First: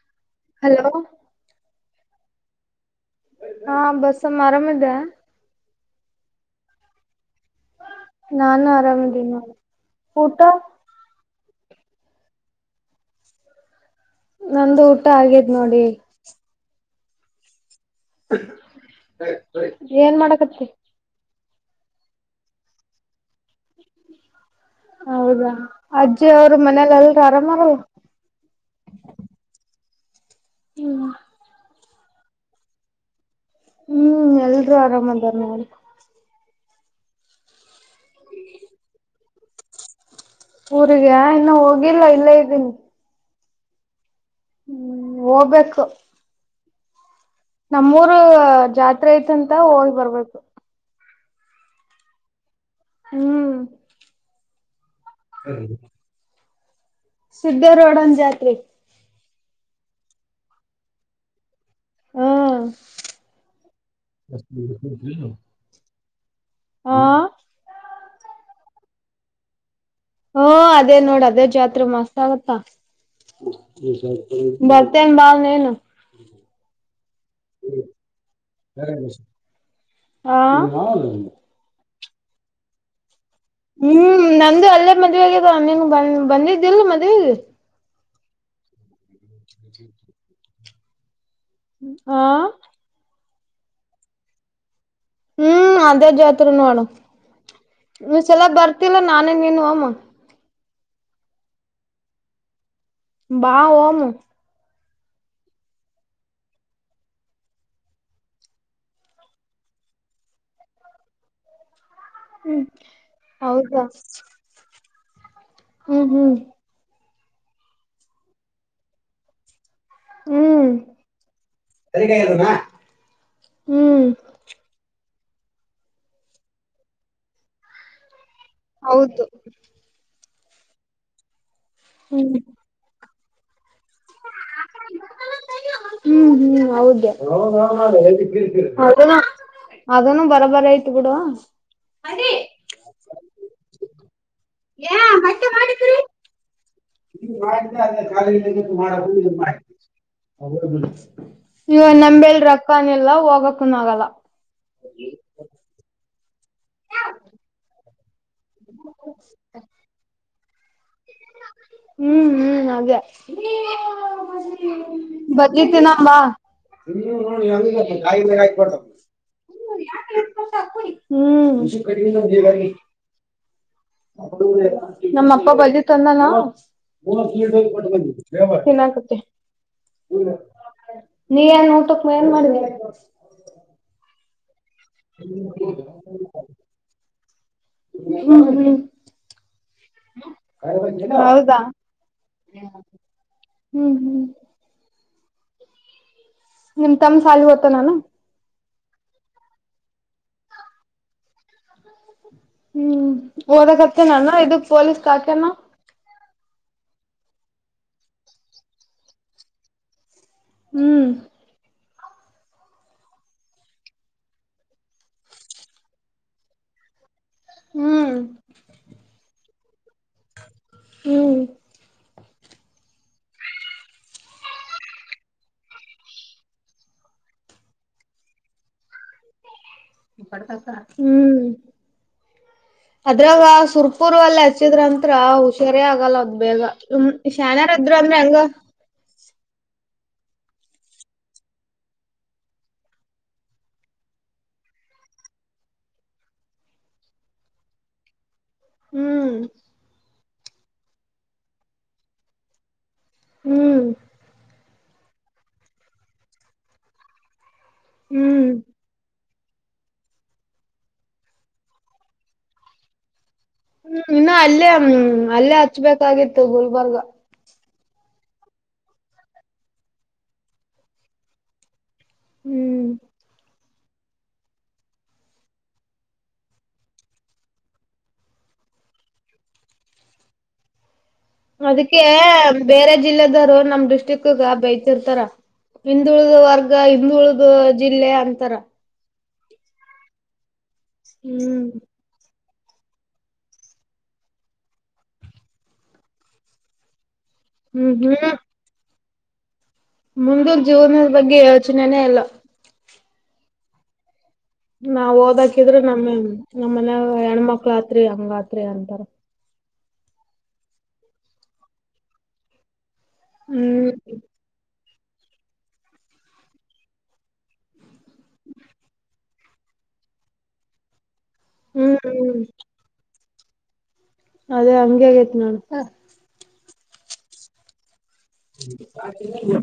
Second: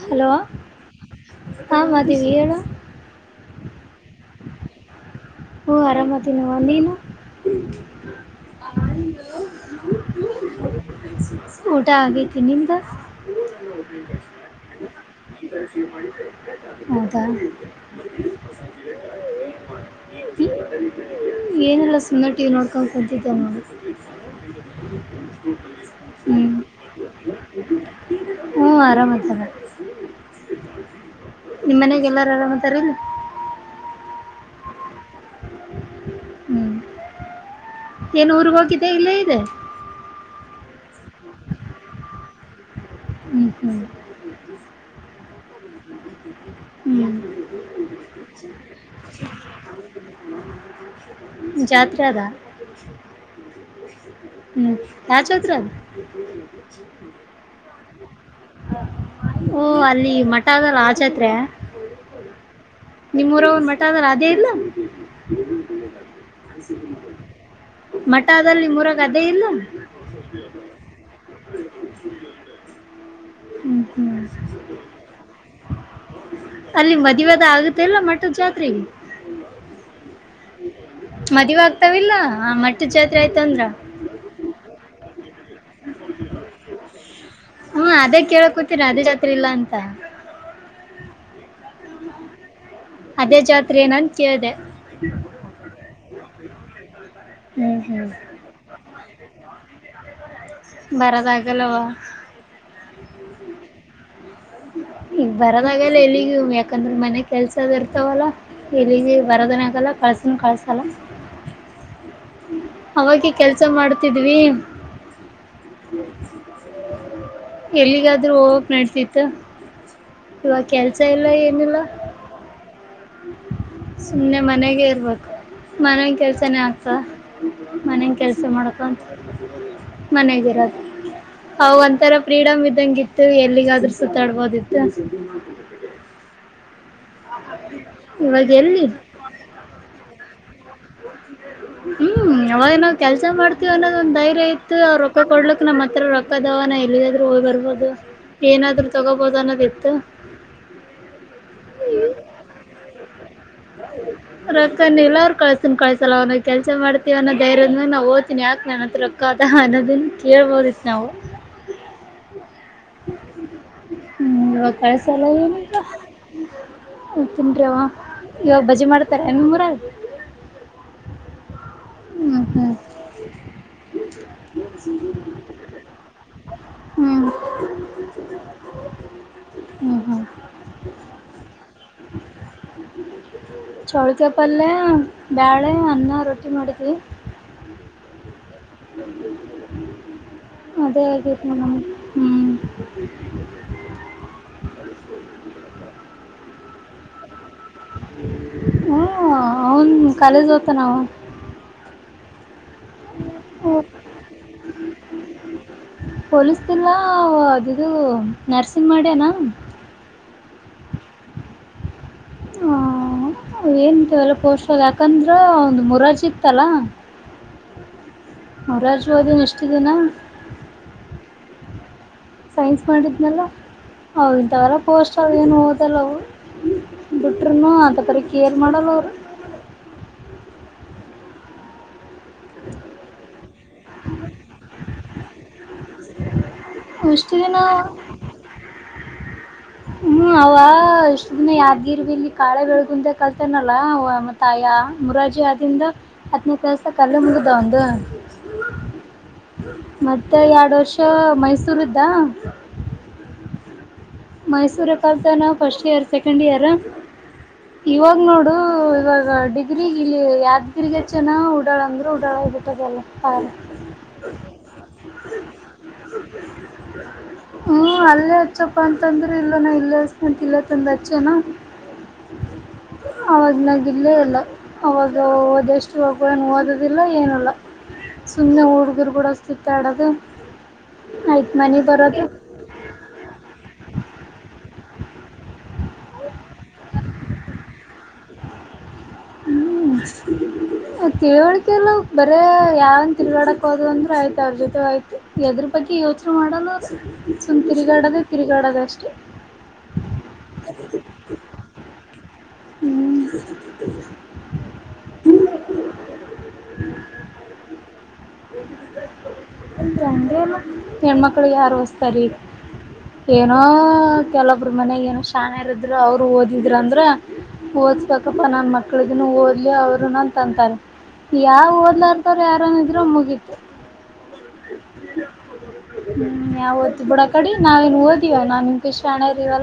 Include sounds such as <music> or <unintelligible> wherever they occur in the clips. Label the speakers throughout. Speaker 1: Hello
Speaker 2: hello
Speaker 1: ಹ ಮಾದೇವಿ ನ
Speaker 2: ಹಾ ಬಸ್ಮ್ಮ ಆರಾಮೇದ
Speaker 1: ಓಞೂ ಆರಾಮತಿನವ ನೀನು
Speaker 2: ನಾನು ಆರಾಮಿದ್ದೀನಿ ಊಟ
Speaker 1: ಊಟ ಆಗೈತಿ ನಿಮ್ದು
Speaker 2: ನಂದು ಊಟ ಆಗೇದ್ ನೋಡಿ
Speaker 1: ಹೌದಾ
Speaker 2: ಏನ್ ಮಾಡಕತ್ತ
Speaker 1: ಏನೆಲ್ಲ ಸುಂದರ ಟಿ ವಿ ನೋಡ್ಕೊಂಡು ಕತಿದ್ದೆ ನಾನು
Speaker 2: ಹೌದಾ ಅಜ್ಜಿ
Speaker 1: ಹ್ಮ್
Speaker 2: ಅವರು ಮನೇಲಿ ಎಲ್ರು ಆರಾಮಾರಲ್ಲ
Speaker 1: ಹ್ಮ್ ಆರಾಮತ್ತಲ್ಲ
Speaker 2: ಹ್ಮ್
Speaker 1: ನಿಮ್ಮ್ ಮನೆಯಾಗ ಎಲ್ಲಾರು ಆರಾಮತಾರಲ್ಲ
Speaker 2: ಹ್ಮ್ ಎಲ್ರು ಆರಾಮದಾರ ನನ್
Speaker 1: ಹ್ಮ್ ಏನು ಊರ್ ಹೋಗಿದೆ ಇಲ್ಲ ಇದೆ
Speaker 2: ಊರಿಗೆ ಇನ್ನು ಹೋಗಿಲ್ಲ ಇಲ್ಲೇ ಇದ್ದೀನಿ
Speaker 1: ಹ್ಮ್ ಹ್ಮ್
Speaker 2: ಹ್ಮ್ ಹೋಗ್ಬೇಕು
Speaker 1: ಹ್ಮ್
Speaker 2: ನಮ್ಮೂರ್ ಜಾತ್ರೆ ಐತಂತ ಹೋಗಿ ಬರ್ಬೇಕು
Speaker 1: ಜಾತ್ರೆ ಅದಾ
Speaker 2: ಹ್ಮ್
Speaker 1: ಹ್ಮ್ ಹಾ ಚೌತ್ರರ
Speaker 2: ಸುದ್ದ ರೋಡ್ಂದ ಜಾತ್ರಿ
Speaker 1: ಓ ಅಲ್ಲಿ ಮಠದ ರಾಜತ್ರ
Speaker 2: ಹಾ
Speaker 1: ನಿಮ್ಮೂರವನ್ ಮಠ ಆದ ಅೇ ಇಲ್ಲ
Speaker 2: ಅ ಹಾ
Speaker 1: ಮಠದಲ್ಲಿ ಮೂರಾಗ ಅದೇ ಇಲ್ಲ
Speaker 2: ಅದ ಜಾತ್ರೆ ಮಸ್ ಆಗತ್ತ
Speaker 1: ಹ್ಞೂ ಹ್ಞೂ
Speaker 2: ಬರ್ತನ್ ಬಾಲ್ ನನು
Speaker 1: ಅಲ್ಲಿ ಮದ್ುವೇದ ಆಗುತ್ತೆ ಇಲ್ಲ ಮಟ್ಟದ ಜಾತ್ರೆಗೆ
Speaker 2: ಹಾ ಹೌದು
Speaker 1: ಿಲ್ಲ ಮಟ್ಟ ಚತಿ
Speaker 2: ಹ್ಮ್ ನಂದು ಅಲ್ಲೇ ಮದ್ವೆಗನ್ ಬಂದ್ ಬಂದಿದ್ದಿಿಲ್ಲ ಮದ್ವೆೆಗೆ
Speaker 1: ಕೇಳ ಕೂತೀರ ಅದೇ ಜಾತ್ರೆ ಇಲ್ಲ ಅಂತ
Speaker 2: ್ಮ ಹಾ
Speaker 1: ಅದೇ ಜಾತ್ರೆ ಏನ ಅನ್ ಕೇಳ್ದ
Speaker 2: ಹ್ಮ್ ಅದೇ ಜಾತ್ರೆ ನೋಡು
Speaker 1: ಹ್ಮ್ ಹಾ್
Speaker 2: ಹ
Speaker 1: ಬರದಾಗಲ್ಲವಾ
Speaker 2: ಬಾವನು
Speaker 1: ಈಗ ಬರದಗಲ್ಲ ಎಲ್ಲಿಗ ಯಾಕಂದ್ರೆ ಮನೆ ಕೆಲ್ಸದ ಇರ್ತವಲ್ಲ ಎಲ್ಲಿಗೆ ಬರದನ ಆಗಲ್ಲ ಕಸ ಸನ್ ಕಳಸಲ್ಲ
Speaker 2: ಹ್ಮ್
Speaker 1: ಕೆಲ್ಸ
Speaker 2: ಹೌದಾ
Speaker 1: ಮಾಡ್ತಿದ್ವಿ
Speaker 2: ಹ್ಮ್ ಹ್ಮ್
Speaker 1: ಎಲ್ಲಿಗಾದ್ರೂ ಹೋಗಕ್ ನಡ್ತಿತ್ತು ಇವಾ ಕೆಲ್ಸ ಇಲ್ಲ ಏನಿಲ್ಲ
Speaker 2: ಹ್ಮ್ ಹ್ಮ್
Speaker 1: ಸುಮ್ಮ್ನೆ ಮನೆಗೆ ಇರ್ಬೇಕು ಮನನ್ ಕೆಲ್ಸನೇ ಆಗ್ತ ಮನಗೆ ಕೆಲ್ಸ ಮಾಡಕಂತ
Speaker 2: ಹೌದು
Speaker 1: ಮನೆಗಿರೋದು ಅವ ಒಂಥರ
Speaker 2: ಹ್ಮ್
Speaker 1: ಫ್ರೀಡಮ್ ಇದ್ದಂಗ ಇತ್ತು ಎಲ್ಲಿಗಾದ್ರೂ ಸುತ್ತಾಡ್ಬಹದು ದತ್ತ ಸಿಿದ್ದ
Speaker 2: ಹ ಅ ಅದ ಬರಬರ ಐತಿ ಹ
Speaker 1: ಹ್ಮ್ ಅವಾಗ ನಾವವು ಕೆಲಸ ಮಾಡ್ತೀವಿ ಅನ್ನೋದ ಒ್ ಧೈರಯ ಇತ್ತು ಅವ್ ರೊಕ್ಕ ಕೊಡ್ಕ್ ನಮ್ಮ್ ಹತ್ರ ರೊಕ್ಕದವನ ಲ್ಲಿಾದ್ರೂ ಹೋಗಿ ಬರ್ಬಹದು ಏನಾದ್ರು ತಗೋಬಹದು ಅನ್ನೋದ ಇತ್ತು
Speaker 2: ಇವ ನಂಬೆಲ್ ರಕ್ಕನ್ ಎಲ್ಲ ಹೋಗಕನ ಆಗಲ್ಲ
Speaker 1: ರಕ್ಕನ ಇಲ್ಲ ಅವ್ ಕಳ್ಸನ್ ಕಳ್ಸಲ್ಲ ಅವ್ನ ಕೆಲ್ಸ ಮಾಡ್ತೀವ ಅೋ ಧೈರ್ಯದ ನಾ ಓದ್ ಇನ್ ಯಾಕೆ ನನ್ನ ಹತ್ರ ರೊಕ್ಕತ ಅನ್ನೋದನ್ ಕೇಳ್ಬೋದಿತ್ತು ನಾವು
Speaker 2: ಹ್ಮ್ ಹ್ಮ್ ಅದೇ
Speaker 1: ಹ್ಮ್ ಇವಾಗ ಕಳ್ಸಲ್ಲ ಏನಿಲ್ಲ
Speaker 2: ಬರ್ಿತೀನಂಬಾ ನೀ
Speaker 1: ತಿನ್ರಿ ಅವ
Speaker 2: ನೋ ಕಾಯಿ ಮೇಲೆ
Speaker 1: ಇವಾಗ
Speaker 2: ಹಾಕ್ಬತ
Speaker 1: ಬಜ್ಜಿ ಮಾಡ್ತಾರೆ ನಿಮ್ಮೂರಾಗ
Speaker 2: ಚಾ ಕುಡಿ ಹ್ಮ್.
Speaker 1: ಹ್ಮ್ ಹ್ಮ್
Speaker 2: <inaudible> ನಮ್ಮ ಅಪ್ಪ ಬಂದಿದ್ ತಂದಾನ
Speaker 1: ಹ್ಮ್
Speaker 2: ತಿನ್ನಾಕತ್ತೆನಿ.
Speaker 1: ಹ್ಮ್ ಹ್ಮ್
Speaker 2: ನೀ ಏನ್ ಊಟಕ್ಕ ಏನ್ ಮಾಡಿಡಿ.
Speaker 1: ಪಲ್ಲೆ ಬ್ಯಾಳೆ ಅನ್ನ ರೊಟ್ಟಿ ಮಾಡೇವ
Speaker 2: ಹ್ಮ
Speaker 1: ಅದೇ ಆಗೈತಿ
Speaker 2: ಹೌದಾ.
Speaker 1: ನೋಡ್ ನಮ್ಗೆ ಹ್ಮ್
Speaker 2: ಹ್ಮ್ ಹ್ಮ್ ನಿಮ್ ತಮ್ಮ ಶಾಲೆಗೆ ಹೋಗ್ತಾನ್ ಏನು?
Speaker 1: ಹ್ಮ ಅವನ್ ಕಾಲೇಜ್ ಹೋಗ್ತಾನ್ ಅವ.
Speaker 2: ಹ್ಮ್ ಓದಾಕತ್ತಾನನ ಇದು ಪೊಲೀಸ್ಗ ಹಾಕ್ಯನು.
Speaker 1: ಪೊಲೀಸ್ ಇಲ್ಲ ಅದ ಇದು ನರ್ಸಿಂಗ್ ಮಾಡ್ಯನ.
Speaker 2: ಹ್ಮ್.
Speaker 1: ಹ ಏನ್ಂತೆವೆಲ್ಲ <inaudible> ಪೋಷಕ ಯಾಕಂದ್ರ ಅವಂದು ಮೊರಾರ್ಜಿ ಇತ್ತಲ್ಲ.
Speaker 2: ಹ್ಮ್
Speaker 1: ಮುರಾರ್ಜಿ <unintelligible>
Speaker 2: ಹ್ಮ್
Speaker 1: ಸೈನ್ಸ್ ಮಾಡಿದ್ನಲ್ಲ ಅವು ಇಂಥವರ ಪೋಸ್ಟ್ ಅವ ಏನು ಓದಲ್ಲ ಅವು. ಬಿಟ್ರೂನು ಹಂತಾ ಪರಿ ಕೇರ್ ಮಾಡಲ್ಲ ಅವರು.
Speaker 2: <inaudible> ಹ್ಮ್ ಅದ್ರಾಗ ಸುರ್ಪುರ್ ಅಲ್ಲಿ ಹಚ್ಚಿದ್ರಂತ್ರ ಹುಷಾರ್ ಸರಿ ಆಗಲ್ಲ ಅದ ಬೇಗ ಹ
Speaker 1: ಇಷ್ಟು
Speaker 2: ಶ್ಯಾನ್ಯರ್
Speaker 1: ದಿನ
Speaker 2: ಇದ್ರ ಅಂದ್ರೆ ಹಂಗ.
Speaker 1: ಹ್ಮ್ ಅವ ಇಷ್ಟ್ ದಿನ ಯಾದಗಿರಿಯಲ್ಲಿ ಕಾಳೆ ಬೆಳಗುಂದ ಕಲ್ತನಲ್ಲ ಮತ್ತ ತಾಯ ಮೊರಾರ್ಜಿ ಆದಿಂದ ಹತ್ತನೇ ಕ್ಲಾಸ್ ತನಕ ಅಲ್ಲೇ ಮುಗದಿದ ಅವಂದು.
Speaker 2: ಹ್ಮ್
Speaker 1: ಮತ್ತೆ ಎರಡು ವರ್ಷ ಮೈಸೂರುದಾ.
Speaker 2: ಹ್ಮ್
Speaker 1: ಮೈಸೂರಲ್ಲಿ ಕಲ್ತಾನ ಫಸ್ಟ್ ಇಯರ್ ಸೆಕೆಂಡ್ ಇಯರ್ ಇವಾಗ
Speaker 2: ಹ್ಮ್ ಹ್ಮ್
Speaker 1: ನೋಡು ಇವಾಗ ಡಿಗ್ರಿ ಇಲ್ಲಿ ಯಾದಗಿರಿಗ ಹಚ್ಚ್ಯಾನ್ ಉಡಾಳ ಅಂದ್ರೆ ಉಡಾಳ ಆಗಿ ಬಿಟ್ಟೆದ್ ಎಲ್ಲಾ ಶಾಲಿ -
Speaker 2: ಇನ್ನು ಅಲ್ಲೇ ಹ ಅಲ್ಲೇ ಹಚ್ಬೇಕಾಗಿತ್ತು ಗುಲ್ಬರ್ಗ.
Speaker 1: ಹ್ಮ್ ಅಲ್ಲೇ ಹಚ್ಚಪ್ಪ ಅಂತಂದ್ರೆ ಇಲ್ಲನ ಇಲ್ಲಂತ ಇಲ್ಲತ್ತಂದ ಹಚ್ಚನಾ.
Speaker 2: ಹ್ಮ್
Speaker 1: <unintelligible> ಇಲ್ಲೇ ಇಲ್ಲ ಅವಾಗ <inaudible> ಓದೋದ್ ಇಲ್ಲ ಏನಿಲ್ಲ. ಸುಮ್ಮನೆ ಹುಡುಗರುಗೂಡ ಸುತ್ತಾಡೋದು. ಆಯ್ತ್ ಮನಿ
Speaker 2: ಅದಕ್ಕೆ
Speaker 1: ಬರೋದು
Speaker 2: ಬೇರೆ ಜಿಲ್ಲೆದವರು ನಮ್ ಡಿಸ್ಟಿಕ್ ಗ ಬೈತಿರ್ತಾರ ಹಿಂದುಳಿದ ವರ್ಗ ಹಿಂದುಳಿದ ಜಿಲ್ಲೆ ಅಂತಾರ.
Speaker 1: ಹ್ಮ್
Speaker 2: ಹ್ಮ್
Speaker 1: ತಿಳುವಳಿಕೆ ಇಲ್ಲ ಇವಕ್ - ಅರೆ ಯಾವನು ತೀರ್ಗ್ಯಾಡಾಕ ಹೋದ ಅಂದ್ರೂ ಆಯ್ತು ಅವ್ರ ಜೊತೆ ಆಯ್ತು ಎದ್ರ ಬಗ್ಗೆ ಯೋಚನೆ ಮಾಡೋಲ್ಲ ಅವ್ರು. ಸುಮ್
Speaker 2: ಹ್ಮ್
Speaker 1: ತಿರುಗಾಡದೆ
Speaker 2: ಹ್ಮ್
Speaker 1: ತಿರುಗಾಡೋದೆ ಅಷ್ಟೇ.
Speaker 2: ಮುಂದಿನ ಜೀವನದ ಬಗ್ಗೆ ಯೋಚನೆನೇ ಇಲ್ಲ.
Speaker 1: ಹ್ಮ್
Speaker 2: ನಾವ್ ಓದಾಕಿದ್ರೆ ನಮ್ಮ ನಮ್ಮ್ ಮನ್ಯಾಗ ಹೆಣ್ಮಕ್ಳ ಆತ್ರಿ ಹಂಗತ್ರಿ ಅಂತಾರ.
Speaker 1: ಹೆಣ್ಮಕ್ಳಿಗೆ ಯಾರು ಓದ್ಸ್ತಾರ ಈಗ. ಏನೋ
Speaker 2: ಹ್ಮ್
Speaker 1: ಕೇಳೊಬ್ಬರು ಮನ್ಯಾಗ ಏನೋ ಶ್ಯಾನರ ಇದ್ರರು ಅವರು ಓದಿದ್ರ ಅಂದ್ರ ಓಡ್ಸಬೇಕಪ್ಪ ನನ್ನ ಮಕ್ಳಗನ್ನು ಓದಲಿ ಅವರು <inaudible> ತಂತಾರ. ಯಾವ
Speaker 2: ಹ್ಮ್
Speaker 1: ಒಡ್ಲಲಾದವರ
Speaker 2: ಹ್ಮ್
Speaker 1: ಯಾರನ್ನ ಇದ್ರರ ಮುಗೀತ
Speaker 2: ಅದೇ ಹಂಗೆ ಆಗೇತ್ ನೋಡು
Speaker 1: ಹ್ಮ್ ಯಾವ ಓದ್ತಿ ಬಿಡ ಆಕಡೆ ನಾವೇನು ಓದ್
Speaker 2: ಹ್ಮ.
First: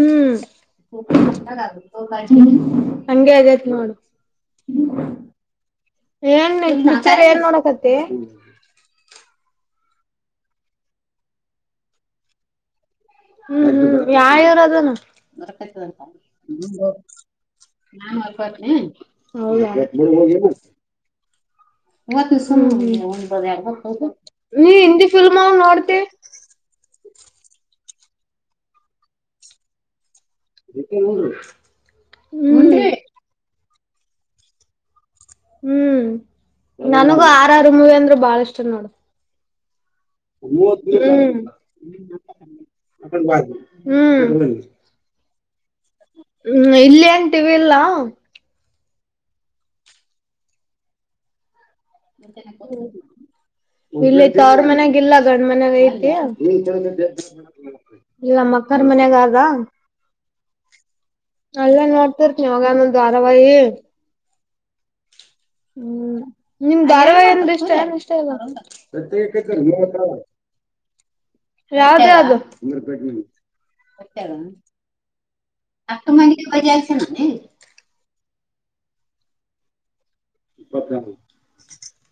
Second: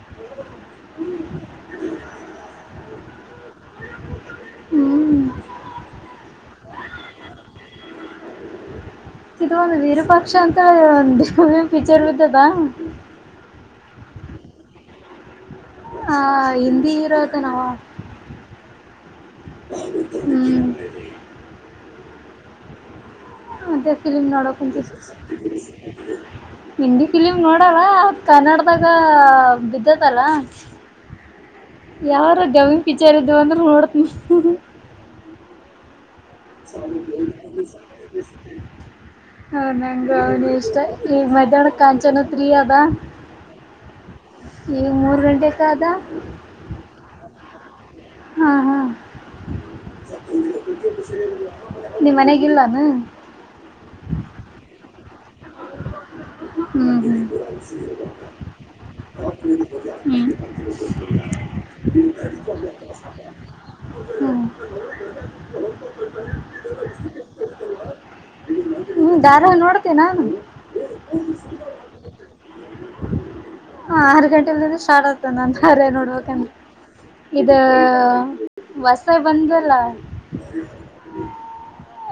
Speaker 2: <unintelligible> ಹಂಗಗೆ ಆಗೇತ್ ನೋಡು
Speaker 1: ಹ್ಮ್
Speaker 2: ಏನ್ ಪಿಚರ್ ಏನ್ ನೋಡಕತ್ತ
Speaker 1: ಇ ಪಕ್ಷ ಅಂತ ಒ ದ ಪಚರ್್ದದಾ
Speaker 2: ಹ್ಮ್ ಹ್ಮ್ ಯಾವವರು ಅದನು
Speaker 1: ಹ ಹಿಂದಿ ಇರೋದು ನಾವ
Speaker 2: ನಾನೋಗ
Speaker 1: ಹ್ಮ್
Speaker 2: ಹತ್ತು ಸು
Speaker 1: ಮತ್ತೆ ಫಿಲಿಮ್ ನೋಡಕ್ ಉಂಟು
Speaker 2: ಅವ್ ನೋಡ್ತಿ
Speaker 1: ಹಿಂದಿ ಫಿಲಿಮ್ ನೋಡವಾ ಕನ್ನಡದಾಗ ಬಿದ
Speaker 2: ರು
Speaker 1: ಯಾರ ಗಮ ಪಿಚಾರಿದ್ ಅಂದ್ರೆ ನೋಡತ್
Speaker 2: ಹ್ಮ್ ನನಗೂ ಆರರುಮವಿ ಅಂದ್ರರು ಬಾಳ ಇಷ್ಟ ನೋಡ
Speaker 1: ಹೌದ ಹ ನೀ ಇಷ್ಟ ಈ ಮಧ್ಯಾಹ್ನ ಕಾಂಚನತ್ೀ ಅದ
Speaker 2: ಹ್ಮ್
Speaker 1: ಈ ಮೂರು ಗಂಟೆ ಕಾದ
Speaker 2: ಹ್ಮ್ ಇಲ್ಲಿ ಅಂತೀವಿ ಇಲ್ಲ
Speaker 1: ಹಾ ಹಾ
Speaker 2: ಇಲ್ಲಿತ್ತು ಅವರ ಮನ್ಯಾಗಲ್ಲ ಗಂಡ ಮನ್ಾಗ ಐ
Speaker 1: ಹ್ಞೂ ಹ್ಞೂ
Speaker 2: ಇಲ್ಲ ಮಕ್ಕರ್ ಮನ್ಾಗಾಗ
Speaker 1: ಹ್ಞೂ
Speaker 2: ಎಲ್ಲ ನೋಡ್ತಿರ್ತಿ ಅವಾಗಾನೊಂದು್ ವಾರಾವಾಹಿ
Speaker 1: ಹ್ಮ್
Speaker 2: ಹ್ಮ್ ನಿಮ್ ಧಾರವಾಡಿ ಅಂದ
Speaker 1: ಹ್ಞೂ ಧಾರಾವಾಹಿ ನೋಡ್ತೀನಿ ನಾನು
Speaker 2: ಇ ಯಾವ್ದ್ದ
Speaker 1: ಹ ಆರ್ ಗಂಟೆಲ್ ಸ್ಟಾರ್ಟ್ ಆಗ್ತದೆ ನಾನರೆ ನೋಡ್ಬೇಕ ಇದ ಹೊಸಾಯ ಬಂದಲ್ಲ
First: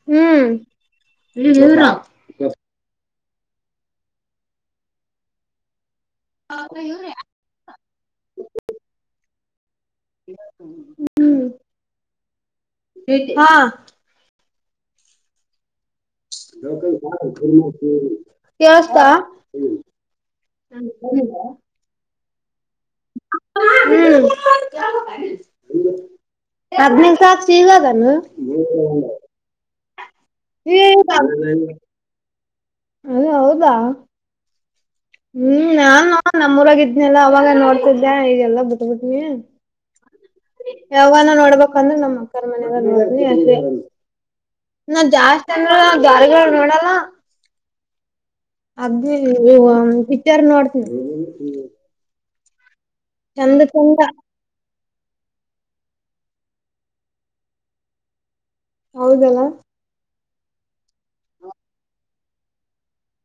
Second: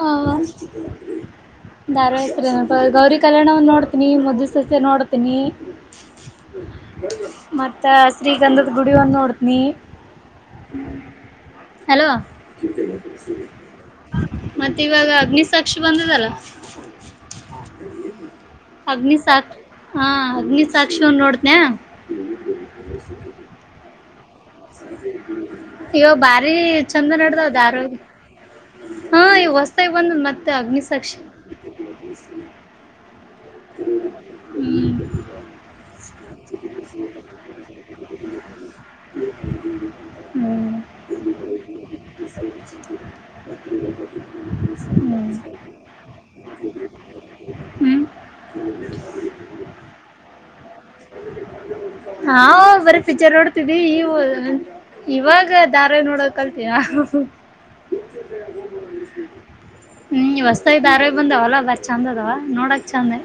Speaker 1: ಹ
Speaker 2: ಹ್ಮ್
Speaker 1: ದಾರವ ಹೆತರನ ಬ ಗೌರಿ ಕಲ್ಯಾಣವನ್ನು್ ನೋಡ್ತೀನಿ ಮಜ್ಜು ಸಸ್ಯ ನೋಡ್ತೀನಿ ಮತ್ತ ಶ್ರೀಗಂಧದ ಗುಡಿವನ್ ನೋಡ್ತನಿ ಹಲೋ
Speaker 2: ಹಾ
Speaker 1: ಮತ್ತೆ ಇವಾಗ ಅಗ್ನಿಸಾತ್
Speaker 2: ಯ ಕ ಕೆ ಅತ
Speaker 1: ಅಗ್ನಿಸಾಕ್ಷಿ ಹಾ ಅಗ್ನಿಸಾಕ್ಷಿ ಈ ಸಿ ಇವ ಬಾರಿ ಚಂದ
Speaker 2: ಹದ್ನೈದು ಸಾಕ್
Speaker 1: ನಡದಾವ ದಾರ
Speaker 2: ಸಿಗದನು
Speaker 1: ಹಾ ಇಸ್ ಹ
Speaker 2: ಅದ ಹೌದಾ
Speaker 1: ಹ್ಮ್
Speaker 2: ಹ್ಮ್ ನಾನು ನಮ್ಮೂರಾಗ ಇದ್ನಲ್ಲ ಅವಾಗ ನೋಡ್ತಿದ್ದೆ ಈಗೆಲ್ಲ ಬಿಟ್ಬಟ್ನಿ
Speaker 1: ಹ್ಮ್
Speaker 2: ಯಾವಾಗಾನ ನೋಡ್ಬೇಕಂದ್ರೆ ನಮ್ ಅಕ್ಕರ ಮನದ ನೋಡನಿ ಅಷ್ಟೆ ನಾ
Speaker 1: ಹ್ಮ್
Speaker 2: ಜಾಸ್ತಿ ಅಂದ್ರ ಜಾರಿಗಳು ನೋಡಲ್ಲ
Speaker 1: ಹ್ಮ್
Speaker 2: ಅದು ಪಿಚರ್
Speaker 1: ಹಾ ಬರೀ ಪಿಚರ್
Speaker 2: ಚಂದ
Speaker 1: ನೋಡ್ತಿದಿ
Speaker 2: ಚಂದ
Speaker 1: ಇವು ಇವಾಗ ದಧಾರೆ ನೋಡೋಕ್ ಕಲ್ತಯಾ
Speaker 2: ಹೌದಲ್ಲ
Speaker 1: ಹ್ಮ ಹೊಸತ ದಾರ ಬಂದಾವಲ್ಲ ಬ ಚಂದ ಅದವ ನೋಡಕ್ ಚೆಂದ್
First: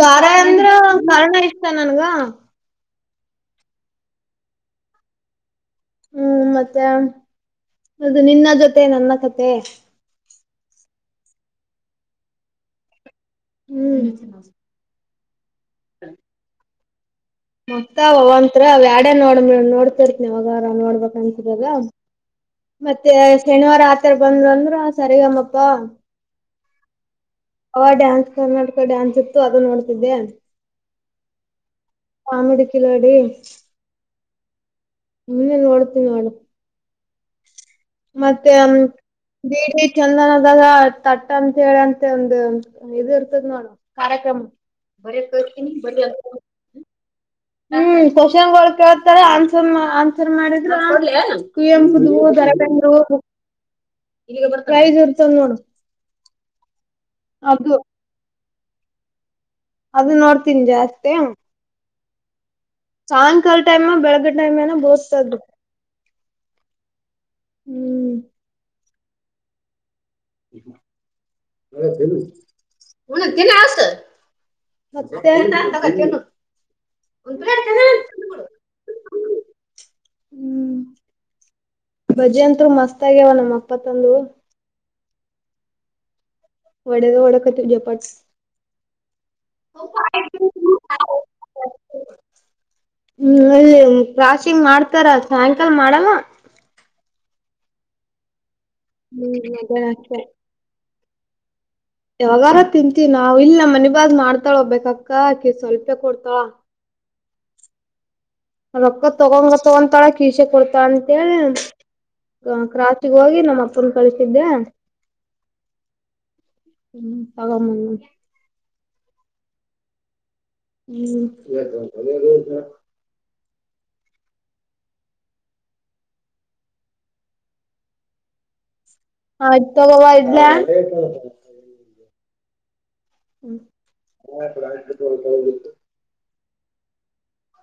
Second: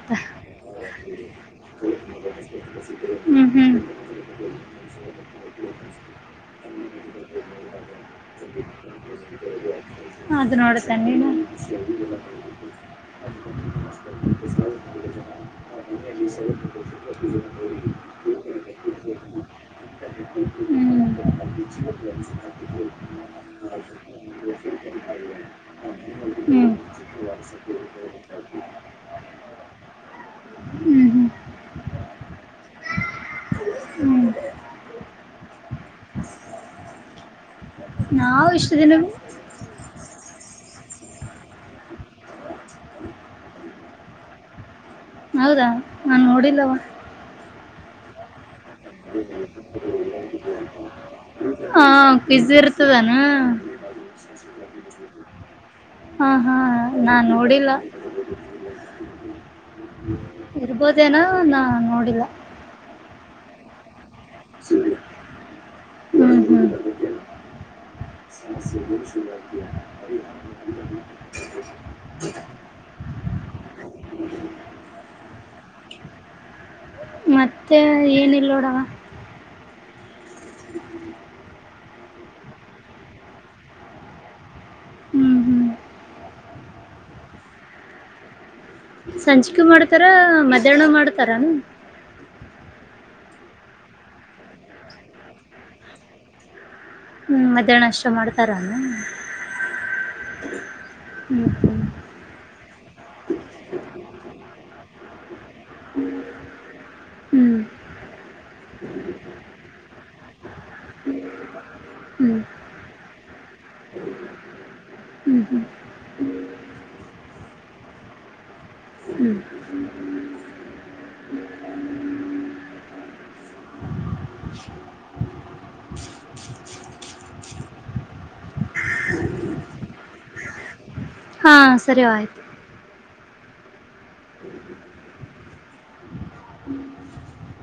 Speaker 2: ಗಾರ ಅಂದ್ರ ಹಣ ಎಷ್ಟ
Speaker 1: ಹ್ಮ್ ಹ್ಮ್
Speaker 2: ಹ್ಮ್ ಮತ್ತೆ ಅದು ನಿನ್ನ ಜೊತೆ ನನ್ನ ಕತೆೆ
Speaker 1: ಅದು ನೋಡತನ್ನೇನು
Speaker 2: ಹ್ಮ್ ಚ
Speaker 1: ಇೇ ಜ ಸ
Speaker 2: ಮಕ್ತ ಅವತ್ತ್ರ ಅವ್ಯಾಡ ನೋಡ್ ನೋಡ್ತರ್ತಿನಾವಾಗಾರ
Speaker 1: ಹ್ಮ್
Speaker 2: ನೋಡ್ಬಂತಿದಲ್ಲ ಮತ್ತೆ ಶನಿವಾರ ಆತರ ಬಂದ್ರು ಅಂದ್ರರು ಸರಿಗಮ್ಮಪ್ಪ
Speaker 1: ಹ್ಮ್ ಹ್ಮ್
Speaker 2: ಕರ್ನಾಟಕ ಡ್ಯಾನ್ಸ್ ಇತ್ತು ಅದು
Speaker 1: ಹ್ಮ್
Speaker 2: ಆಮಡಿ ಕಲೋಡಿ ಹ್ಮ ನೋಡತನ ನಡ
Speaker 1: ನಾವು
Speaker 2: ಮತ್ತೆ
Speaker 1: ಇಷ್ಟು ದಿನ
Speaker 2: ಬಿಟ ಚಂದನ ಒ ತಟ್ಟ ಅಂತ ಹೇಳಂತೆ ಒಂದು ಇದು ಇರ್ತದ ನೋಡ ಕಾರ್ಯಕ್ರಮ ಬರ ಕಕ
Speaker 1: ಹೌದಾ
Speaker 2: ಬ
Speaker 1: ನಾನ್ ನೋಡಿಲ್ಲವ
Speaker 2: ಹ ಪಷಂಗ ತ ಆನ್ಸರ್ ಆನ್ಸರ್ ಮಾಡಿದ
Speaker 1: ಹಾ ಕ್ವಿಜ್
Speaker 2: ಕಂುದಂದ
Speaker 1: ಇರ್ತದಾನ
Speaker 2: ಈಗ ಬ ಪ್ರೈಸ್್ ಇರ್ತದೆ ನೋ
Speaker 1: ಹಾ ಹಾ ನಾನ್ ನೋಡಿಲ್ಲ
Speaker 2: ಅದು ಅದು ನೋಡ್ತೀನಿ ಜಾಸ್ತಿ
Speaker 1: ಇರ್ಬೋದೇನ ನಾ ನೋಡಿಲ್ಲ
Speaker 2: ಸಾಯಂಕಾಲ ಟೈಮ್ ಬೆಳಗ್ಗೆ ಟೈಮ್ ನ ಬೋದ್ತಾದ್ದು
Speaker 1: ಹ್ಮ
Speaker 2: ಹ್ಮ್
Speaker 1: ಹ್ಮ ಸಮ
Speaker 2: ಹನ ತಿಿನಸ ಮತ್ತೆ ಎ
Speaker 1: ಮತ್ತೆ ಏನಲ್ ನೋಡವ ಹ
Speaker 2: ಬಜೆ ಅಂತ್ರು ಮಸ್ತ್ ಆಗ್ಯಾವ ನಮ್ಮ್ ಅಪ್ಪತ್ತಂದು
Speaker 1: ಹ್ಮ್ ಹ್ಮ್
Speaker 2: ಒಡೆದ ಒಳಕತಿ ಜಪಾಟ್ಸ್
Speaker 1: ಸಂಜಿಕೂ ಮಾಡ್ತಾರ ಮಧ್ಯಾಹ್ನ ಮಾಡ್ತಾರನು
Speaker 2: ಹ್ಮ ಇಲ್ಲಿ ಕ್ರಾಶಿಂಗ್ ಮಾಡ್ತಾರ ಸಾಯಂಕಾಲ ಮಾಡಲ್ಲ
Speaker 1: ಹ್ಮ್ ಮಧ್ಯಾಹ್ ನಷ್ಟ ಮಾಡ್ತ
Speaker 2: ಹ್ಮಗತೆ
Speaker 1: ಹ್ಮ್
Speaker 2: ಯಾವಾಗಾರ ತಿಂತಿ ನಾವ್ ಇಲ್ ಮನೆ ಬಾಗ್ ಮಾಡ್ತಾಳ ಹೋಗ್ಬೇಕಕ್ಕ ಅೆ ಸ್ವಲ್ಪ ಕೊಡ್ತ
Speaker 1: ಹ್ಮ್
Speaker 2: ರೊಕ್ಕ ತಗೊಂಗ ತಗೊತಾಳಕ್ ಇಸೆ ಕೊಡ್ತ ಅಂತೇಳ
Speaker 1: ಹ್ಮ್
Speaker 2: ಕ್ರಾಾಸಿಗೆ ಹೋಗಿ ನಮ್ಮ ಅಪ್ಪನ ಕಳಿಸಿದ್ದೆ ಹ್ಮ ಸಗಾಮ
Speaker 1: ಹ್ಮ್
Speaker 2: ಹ್ಮತ
Speaker 1: ಹ
Speaker 2: ಆಯ್ತು ತಗೋುವ ಇದ್ದ
Speaker 1: ಹಾ ಸರಿ ಆಯ್ತು.
Speaker 2: ಹ್ಮ ಪ್ರಾಣ
Speaker 1: ಹ್ಮ್